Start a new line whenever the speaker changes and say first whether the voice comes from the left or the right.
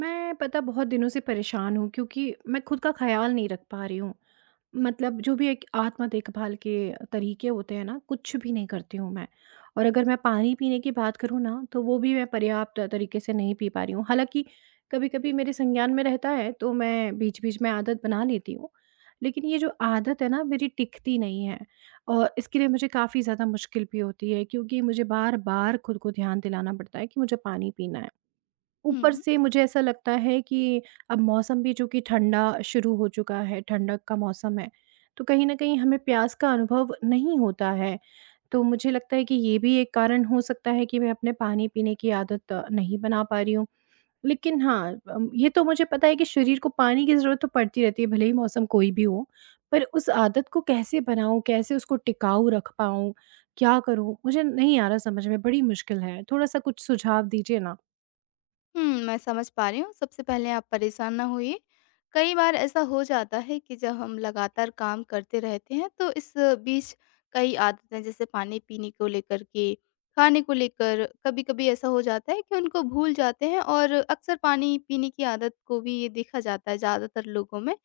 right: मैं पता बहुत दिनों से परेशान हूँ क्योंकि मैं खुद का ख्याल नहीं रख पा रही हूँ। मतलब जो भी एक आत्म देखभाल के तरीके होते हैं ना, कुछ भी नहीं करती हूँ मैं। और अगर मैं पानी पीने की बात करूँ ना, तो वो भी मैं पर्याप्त तरीके से नहीं पी पा रही हूँ। हालाँकि कभी-कभी मेरे संज्ञान में रहता है, तो मैं बीच-बीच में आदत बना लेती हूँ। लेकिन ये जो आदत है ना, मेरी टिकती नहीं है और इसके लिए मुझे काफ़ी ज़्यादा मुश्किल भी होती है क्योंकि मुझे बार-बार खुद को ध्यान दिलाना पड़ता है कि मुझे पानी पीना है। ऊपर
left: हुँ।
right: से मुझे ऐसा लगता है कि अब मौसम भी चूँकि ठंडा शुरू हो चुका है, ठंडक का मौसम है, तो कहीं न कहीं हमें प्यास का अनुभव नहीं होता है। तो मुझे लगता है कि ये भी एक कारण हो सकता है कि मैं अपने पानी पीने की आदत नहीं बना पा रही हूँ। लेकिन हाँ, ये तो मुझे पता है कि शरीर को पानी की ज़रूरत तो पड़ती रहती है, भले ही मौसम कोई भी हो। पर उस आदत को कैसे बनाऊँ, कैसे उसको टिकाऊ रख पाऊँ, क्या करूँ? मुझे नहीं आ रहा समझ में, बड़ी मुश्किल है। थोड़ा-सा कुछ सुझाव दीजिए ना।
left: मैं समझ पा रही हूँ। सबसे पहले आप परेशान ना होइए। कई बार ऐसा हो जाता है कि जब हम लगातार काम करते रहते हैं तो इस बीच कई आदतें, जैसे पानी पीने को लेकर के, खाने को लेकर, कभी-कभी ऐसा हो जाता है कि उनको भूल जाते हैं, और अक्सर पानी पीने की आदत को भी ये देखा जाता है ज़्यादातर लोगों में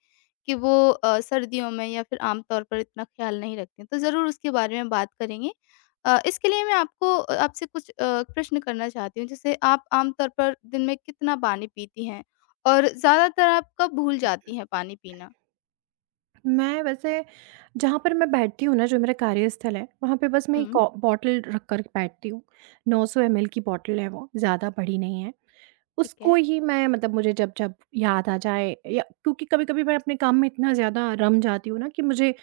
left: कि वो सर्दियों में या फिर आम तौर पर इतना ख़्याल नहीं रखते हैं। तो ज़रूर उसके बारे में बात करेंगे। इसके लिए मैं आपको आपसे कुछ प्रश्न करना चाहती हूँ। जैसे, आप आमतौर पर दिन में कितना पानी पीती हैं? और ज़्यादातर आप कब भूल जाती हैं पानी पीना?
right: मैं वैसे, जहाँ पर मैं बैठती हूँ ना, जो मेरा कार्यस्थल है, वहाँ पे बस मैं एक
left: हुँ।
right: औ बॉटल रख कर बैठती हूँ। 900 एमएल की बॉटल है वो, ज़्यादा बड़ी नहीं है।
left: ठीक
right: उसको
left: है।
right: ही मैं, मतलब मुझे जब जब याद आ जाए, या क्योंकि कभी-कभी मैं अपने काम में इतना ज़्यादा रम जाती हूँ ना कि मुझे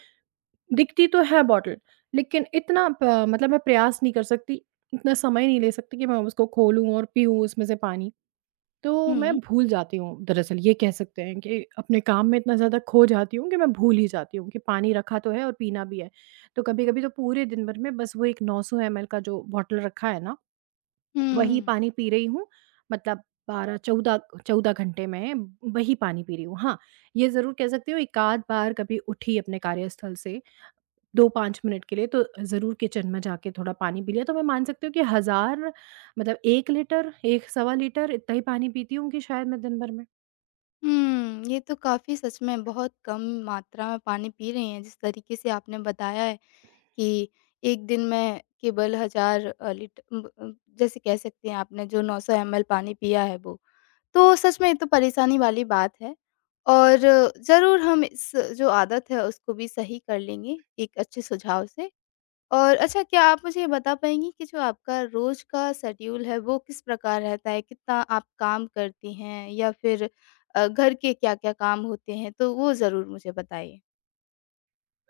right: दिखती तो है बॉटल, लेकिन इतना प मतलब मैं प्रयास नहीं कर सकती, इतना समय नहीं ले सकती कि मैं उसको खोलूँ और पीऊँ उसमें से पानी। तो मैं
left: हुँ।
right: भूल जाती हूँ, दरअसल ये कह सकते हैं कि अपने काम में इतना ज़्यादा खो जाती हूँ कि मैं भूल ही जाती हूँ कि पानी रखा तो है और पीना भी है। तो कभी-कभी तो पूरे दिन भर में बस वो एक 900 एमएल का जो बॉटल रखा है ना, वही
left: हुँ।
right: पानी पी रही हूँ। मतलब 12-14, 14 घंटे में वही पानी पी रही हूँ। हाँ, ये ज़रूर कह सकती हूँ, एक आध बार कभी उठी अपने कार्यस्थल से 2-5 मिनट के लिए, तो ज़रूर किचन में जाके थोड़ा पानी पी लिया, तो मैं मान सकती हूँ कि हज़ार, मतलब 1 लीटर, 1 सवा लीटर इतना ही पानी पीती होंगी शायद मैं दिन भर में।
left: ये तो काफ़ी, सच में बहुत कम मात्रा में पानी पी रही हैं, जिस तरीके से आपने बताया है कि एक दिन में केवल 1000, जैसे कह सकते हैं, आपने जो 900 एमएल पानी पिया है वो। तो सच में ये तो परेशानी वाली बात है, और ज़रूर हम इस जो आदत है उसको भी सही कर लेंगे एक अच्छे सुझाव से। और अच्छा, क्या आप मुझे ये बता पाएँगी कि जो आपका रोज़ का शेड्यूल है वो किस प्रकार रहता है? कितना आप काम करती हैं, या फिर घर के क्या-क्या काम होते हैं? तो वो ज़रूर मुझे बताइए।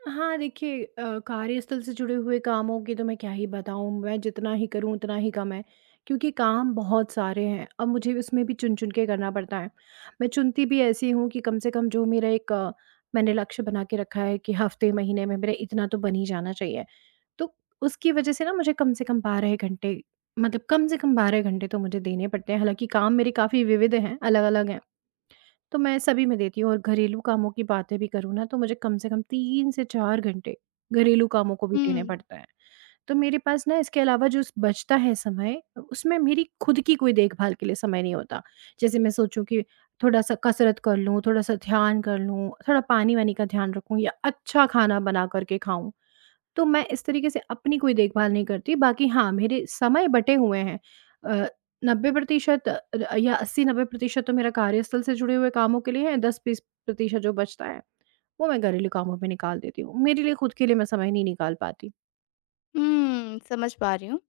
right: हाँ, देखिए कार्यस्थल से जुड़े हुए कामों की तो मैं क्या ही बताऊँ, मैं जितना ही करूँ उतना ही कम है, क्योंकि काम बहुत सारे हैं। अब मुझे उसमें भी चुन-चुन के करना पड़ता है। मैं चुनती भी ऐसी हूँ कि कम से कम जो मेरा एक मैंने लक्ष्य बना के रखा है कि हफ़्ते, महीने में मेरा इतना तो बन ही जाना चाहिए। तो उसकी वज़ह से ना मुझे कम से कम 12 घंटे, मतलब कम से कम 12 घंटे तो मुझे देने पड़ते हैं। हालाँकि काम मेरे काफ़ी विविध हैं, अलग-अलग हैं। तो मैं सभी में देती हूँ और घरेलू कामों की बातें भी करूँ ना, तो मुझे कम से कम 3 से 4 घंटे घरेलू कामों को भी देने
left: हुँ।
right: पड़ते हैं। तो मेरे पास ना इसके अलावा जो स बचता है समय, उसमें मेरी खुद की कोई देखभाल के लिए समय नहीं होता। जैसे मैं सोचूँ कि थोड़ा-सा कसरत कर लूँ, थोड़ा-सा ध्यान कर लूँ, थोड़ा पानी-वानी का ध्यान रखूँ या अच्छा खाना बना कर के खाऊँ। तो मैं इस तरीके से अपनी कोई देखभाल नहीं करती। बाकी हाँ, मेरे समय बँटे हुए हैं। अ, 90% अ, र या 80-90% तो मेरा कार्यस्थल से जुड़े हुए कामों के लिए है, 10-20% जो बचता है, वो मैं घरेलू कामों में निकाल देती हूँ। मेरे लिए खुद के लिए मैं समय नहीं निकाल पाती।
left: समझ पा रही हूँ।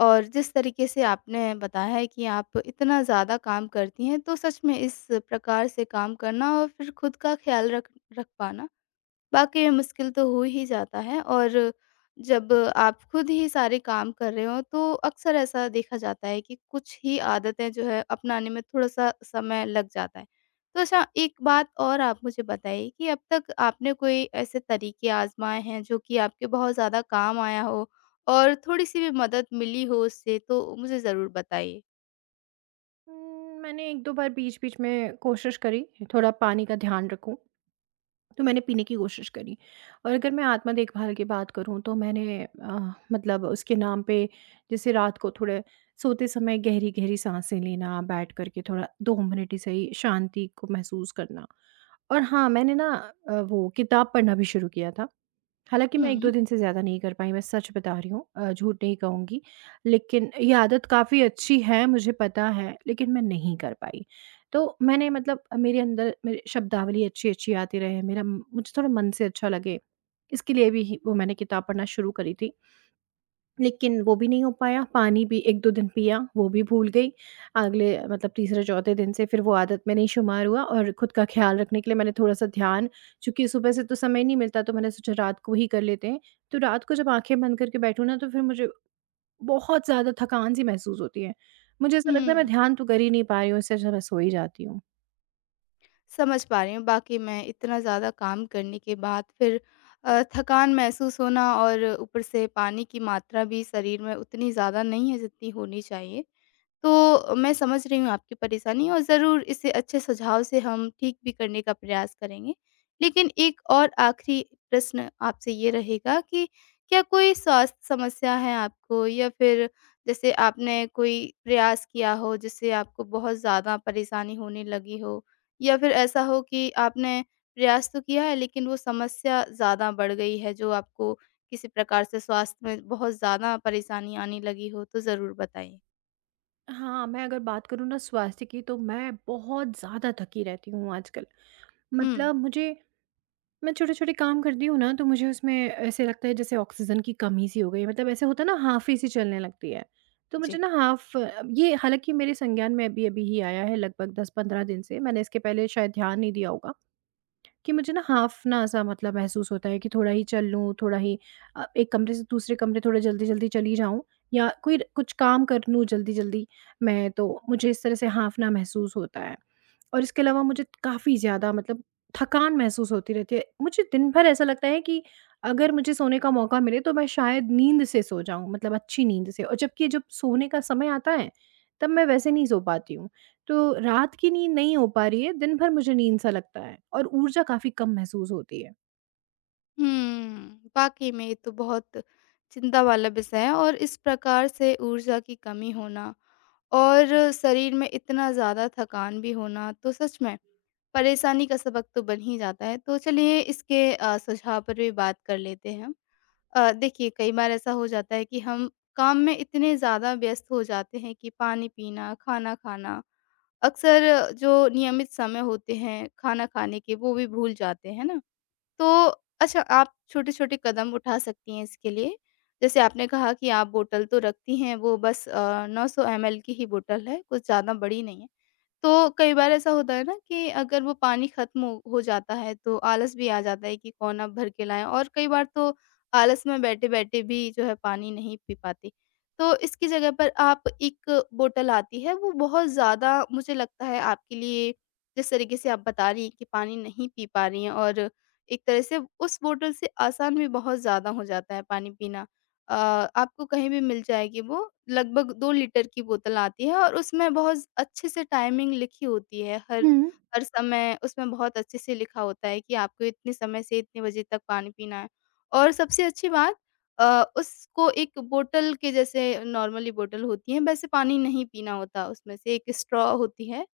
left: और जिस तरीके से आपने बताया है कि आप इतना ज़्यादा काम करती हैं, तो सच में इस प्रकार से काम करना और फिर खुद का ख्याल रख रख पाना वाक़ई में मुश्किल तो हो ही जाता है। और जब आप खुद ही सारे काम कर रहे हो, तो अक्सर ऐसा देखा जाता है कि कुछ ही आदतें जो है अपनाने में थोड़ा-सा समय लग जाता है। तो अच्छा, एक बात और आप मुझे बताइए कि अब तक आपने कोई ऐसे तरीके आज़माए हैं जो कि आपके बहुत ज़्यादा काम आया हो, और थोड़ी-सी भी मदद मिली हो उससे, तो मुझे ज़रूर बताइए?
right: मैंने 1-2 बार बीच-बीच में कोशिश करी, थोड़ा पानी का ध्यान रखूँ, तो मैंने पीने की कोशिश करी। और अगर मैं आत्म देखभाल की बात करूँ, तो मैंने मतलब उसके नाम पे, जैसे रात को थोड़े सोते समय गहरी गहरी सांसें लेना, बैठ करके थोड़ा 2 मिनट ही सही शांति को महसूस करना। और हाँ, मैंने ना वो किताब पढ़ना भी शुरू किया था, हालाँकि मैं 1-2
left: हुँ,
right: दिन से ज़्यादा नहीं कर पाई, मैं सच बता रही हूँ, झूठ नहीं कहूँगी। लेकिन ये आदत काफ़ी अच्छी है, मुझे पता है, लेकिन मैं नहीं कर पाई। तो मैंने, मतलब मेरे अंदर मेरे शब्दावली अच्छी-अच्छी आती रहे, मेरा मुझे थोड़ा मन से अच्छा लगे, इसके लिए भी ही वो मैंने किताब पढ़ना शुरू करी थी। लेकिन वो भी नहीं हो पाया, पानी भी 1-2 दिन पिया, वो भी भूल गई। अगले, मतलब तीसरे-चौथे दिन से फिर वो आदत में नहीं शुमार हुआ। और खुद का ख़्याल रखने के लिए मैंने थोड़ा-सा ध्यान, चूँकि सुबह से तो समय नहीं मिलता, तो मैंने सोचा रात को ही कर लेते हैं। तो रात को जब आँखें बंद करके बैठूँ ना, तो फिर मुझे बहुत ज़्यादा थकान-सी महसूस होती है। मुझे ऐसा लगता है मैं
left: हुँ।
right: ध्यान तो कर ही नहीं पा रही हूँ, इससे अच्छा मैं सो ही जाती हूँ।
left: समझ पा रही हूँ। बाक़ी, मैं इतना ज़्यादा काम करने के बाद फिर थकान महसूस होना, और ऊपर से पानी की मात्रा भी शरीर में उतनी ज़्यादा नहीं है जितनी होनी चाहिए। तो मैं समझ रही हूँ आपकी परेशानी, और ज़रूर इसे अच्छे सुझाव से हम ठीक भी करने का प्रयास करेंगे। लेकिन एक और आखिरी प्रश्न आपसे ये रहेगा कि क्या कोई स्वास्थ्य समस्या है आपको, या फिर जैसे आपने कोई प्रयास किया हो जिससे आपको बहुत ज़्यादा परेशानी होने लगी हो? या फिर ऐसा हो कि आपने प्रयास तो किया है, लेकिन वो समस्या ज़्यादा बढ़ गई है, जो आपको किसी प्रकार से स्वास्थ्य में बहुत ज़्यादा परेशानी आने लगी हो? तो ज़रूर बताइए।
right: हाँ, मैं अगर बात करूँ ना स्वास्थ्य की, तो मैं बहुत ज़्यादा थकी रहती हूँ आजकल।
left: हुँ।
right: मतलब मुझे, मैं छोटे-छोटे काम करती हूँ ना, तो मुझे उसमें ऐसे लगता है जैसे ऑक्सीजन की कमी सी हो गई है। मतलब ऐसे होता है ना, हाफ़ी-सी चलने लगती है। तो मुझे
left: जी।
right: ना, हाफ़ ये हालाँकि मेरे संज्ञान में अभी-अभी ही आया है, लगभग 10-15 दिन से। मैंने इसके पहले शायद ध्यान नहीं दिया होगा कि मुझे ना हांफना सा, मतलब महसूस होता है कि थोड़ा ही चल लूँ, थोड़ा ही एक कमरे से दूसरे कमरे थोड़ा जल्दी-जल्दी चली जाऊँ, या कोई कुछ काम कर लूँ जल्दी-जल्दी मैं, तो मुझे इस तरह से हांफना महसूस होता है। और इसके अलावा मुझे काफ़ी ज़्यादा, मतलब थकान महसूस होती रहती है। मुझे दिन भर ऐसा लगता है कि अगर मुझे सोने का मौका मिले तो मैं शायद नींद से सो जाऊँ, मतलब अच्छी नींद से। और जबकि जब सोने का समय आता है, तब मैं वैसे नहीं सो पाती हूँ। तो रात की नींद नहीं हो पा रही है, दिन भर मुझे नींद सा लगता है और ऊर्जा काफ़ी कम महसूस होती है।
left: वाक़ई में ये तो बहुत चिंता वाला विषय है, और इस प्रकार से ऊर्जा की कमी होना और शरीर में इतना ज़्यादा थकान भी होना, तो सच में परेशानी का सबक तो बन ही जाता है। तो चलिए, इसके सुझाव पर भी बात कर लेते हैं। देखिए, कई बार ऐसा हो जाता है कि हम काम में इतने ज़्यादा व्यस्त हो जाते हैं कि पानी पीना, खाना खाना, अक्सर जो नियमित समय होते हैं खाना खाने के, वो भी भूल जाते हैं, है ना? तो अच्छा, आप छोटे-छोटे कदम उठा सकती हैं इसके लिए। जैसे, आपने कहा कि आप बोतल तो रखती हैं, वो बस 900 एमएल की ही बोतल है, कुछ ज़्यादा बड़ी नहीं है। तो कई बार ऐसा होता है ना कि अगर वो पानी खत्म हो जाता है तो आलस भी आ जाता है कि कौन अब भर के लाए, और कई बार तो आलस में बैठे-बैठे भी जो है पानी नहीं पी पाते। तो इसकी जगह पर आप एक बोतल आती है, वो बहुत ज़्यादा मुझे लगता है आपके लिए, जिस तरीके से आप बता रही हैं कि पानी नहीं पी पा रही हैं, और एक तरह से उस बोतल से आसान भी बहुत ज़्यादा हो जाता है पानी पीना। अ, आपको कहीं भी मिल जाएगी वो, लगभग 2 लीटर की बोतल आती है, और उसमें बहुत अच्छे से टाइमिंग लिखी होती है, हर
right: हुँ।
left: हर समय उसमें बहुत अच्छे से लिखा होता है कि आपको इतने समय से इतने बजे तक पानी पीना है। और सबसे अच्छी बात, उसको एक बोतल के जैसे, नॉर्मली बोतल होती है वैसे पानी नहीं पीना होता, उसमें से एक स्ट्रॉ होती है,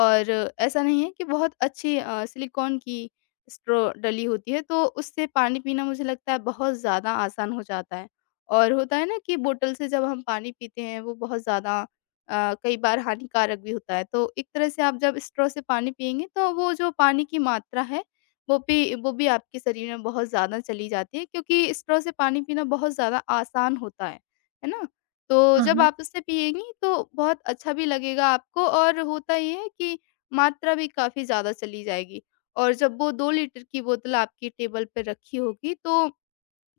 left: और ऐसा नहीं है, कि बहुत अच्छी सिलिकॉन की स्ट्रॉ डली होती है, तो उससे पानी पीना मुझे लगता है बहुत ज़्यादा आसान हो जाता है। और होता है ना कि बोतल से जब हम पानी पीते हैं वो बहुत ज़्यादा कई बार हानिकारक भी होता है। तो एक तरह से आप जब स्ट्रॉ से पानी पिएँगे, तो वो जो पानी की मात्रा है वो भी आपके शरीर में बहुत ज़्यादा चली जाती है, क्योंकि स्ट्रॉ से पानी पीना बहुत ज़्यादा आसान होता है ना? तो
right: हाँ,
left: जब
right: हाँ।
left: आप उससे पिएँगी तो बहुत अच्छा भी लगेगा आपको, और होता ये है कि मात्रा भी काफ़ी ज़्यादा चली जाएगी। और जब वो 2 लीटर की बोतल आपकी टेबल पे रखी होगी, तो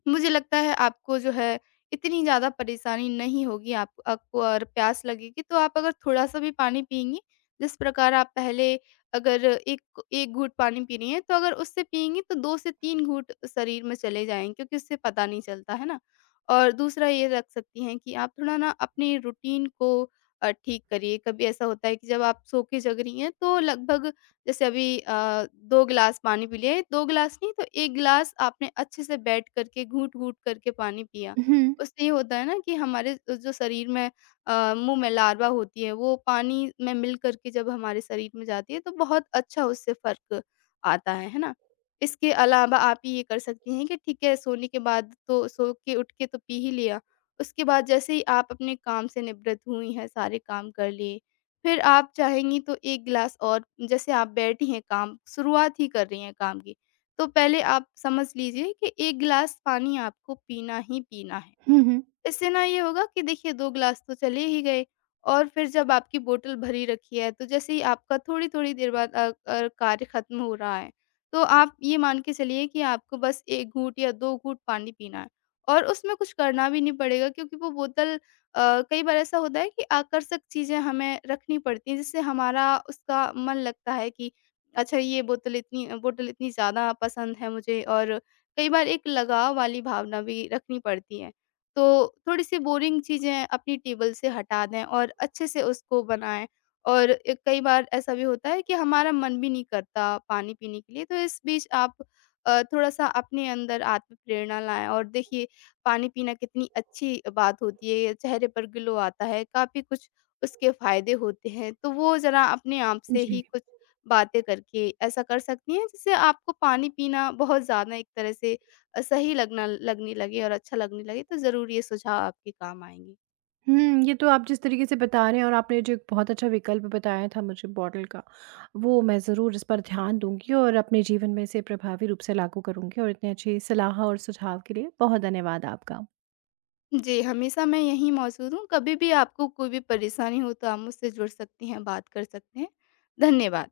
left: मुझे लगता है आपको जो है इतनी ज़्यादा परेशानी नहीं होगी। आप आपको और प्यास लगेगी तो आप, अगर थोड़ा-सा भी पानी पिएँगी, जिस प्रकार आप पहले अगर 1 1 घूँट पानी पी रही हैं, तो अगर उससे पिएँगी तो 2 से 3 घूँट शरीर में चले जाएँगे, क्योंकि उससे पता नहीं चलता, है ना? और दूसरा ये रख सकती हैं कि आप थोड़ा ना अपने रूटीन को ठीक करिए। कभी ऐसा होता है कि जब आप सो के जग रही हैं, तो लगभग, जैसे अभी 2 गिलास पानी पी लिए, 2 गिलास नहीं तो 1 गिलास आपने अच्छे से बैठ करके घूँट-घूँट करके पानी पिया।
right: हुँ,
left: उससे ये होता है ना कि हमारे जो शरीर में, मुँह में लार्वा होती है वो पानी में मिल कर के जब हमारे शरीर में जाती है, तो बहुत अच्छा उससे फ़र्क आता है ना? इसके अलावा आप ये कर सकती हैं कि ठीक है, सोने के बाद तो सो के उठ के तो पी ही लिया, उसके बाद जैसे ही आप अपने काम से निवृत्त हुई हैं, सारे काम कर लिए, फिर आप चाहेंगी तो 1 गिलास, और जैसे आप बैठी हैं काम शुरुआत ही कर रही हैं काम की, तो पहले आप समझ लीजिए कि 1 गिलास पानी आपको पीना ही पीना है।
right: हुँ, हुँ।
left: इससे ना ये होगा कि देखिए 2 ग्लास तो चले ही गए, और फिर जब आपकी बोतल भरी रखी है, तो जैसे ही आपका थोड़ी-थोड़ी देर बाद कार्य खत्म हो रहा है, तो आप ये मान के चलिए कि आपको बस 1 घूँट या 2 घूँट पानी पीना है, और उसमें कुछ करना भी नहीं पड़ेगा, क्योंकि वो बोतल, कई बार ऐसा होता है कि आकर्षक चीज़ें हमें रखनी पड़ती हैं, जिससे हमारा उसका मन लगता है कि अच्छा ये बोतल इतनी ज़्यादा पसंद है मुझे, और कई बार एक लगाव वाली भावना भी रखनी पड़ती है। तो थोड़ी-सी बोरिंग चीज़ें अपनी टेबल से हटा दें और अच्छे से उसको बनाएँ। और ए कई बार ऐसा भी होता है कि हमारा मन भी नहीं करता पानी पीने के लिए, तो इस बीच आप थोड़ा-सा अपने अंदर आत्म-प्रेरणा लाएँ, और देखिए पानी पीना कितनी अच्छी बात होती है, ये चेहरे पर ग्लो आता है, काफ़ी कुछ उसके फ़ायदे होते हैं। तो वो ज़रा अपने आप से ही
right: जी।
left: कुछ बातें करके ऐसा कर सकती हैं, जिससे आपको पानी पीना बहुत ज़्यादा एक तरह से सही लगना लगने लगे और अच्छा लगने लगे, तो ज़रूर ये सुझाव आपके काम आएँगे।
right: हुँ, ये तो आप जिस तरीके से बता रहे हैं, और आपने जो एक बहुत अच्छा विकल्प बताया था मुझे बॉटल का, वो मैं ज़रूर इस पर ध्यान दूँगी और अपने जीवन में इसे प्रभावी रूप से लागू करूँगी। और इतनी अच्छी सलाह और सुझाव के लिए बहुत धन्यवाद आपका।
left: जी, हमेशा मैं यहीं मौजूद हूँ, कभी भी आपको कोई भी परेशानी हो तो आप मुझसे जुड़ सकती हैं, बात कर सकते हैं। धन्यवाद।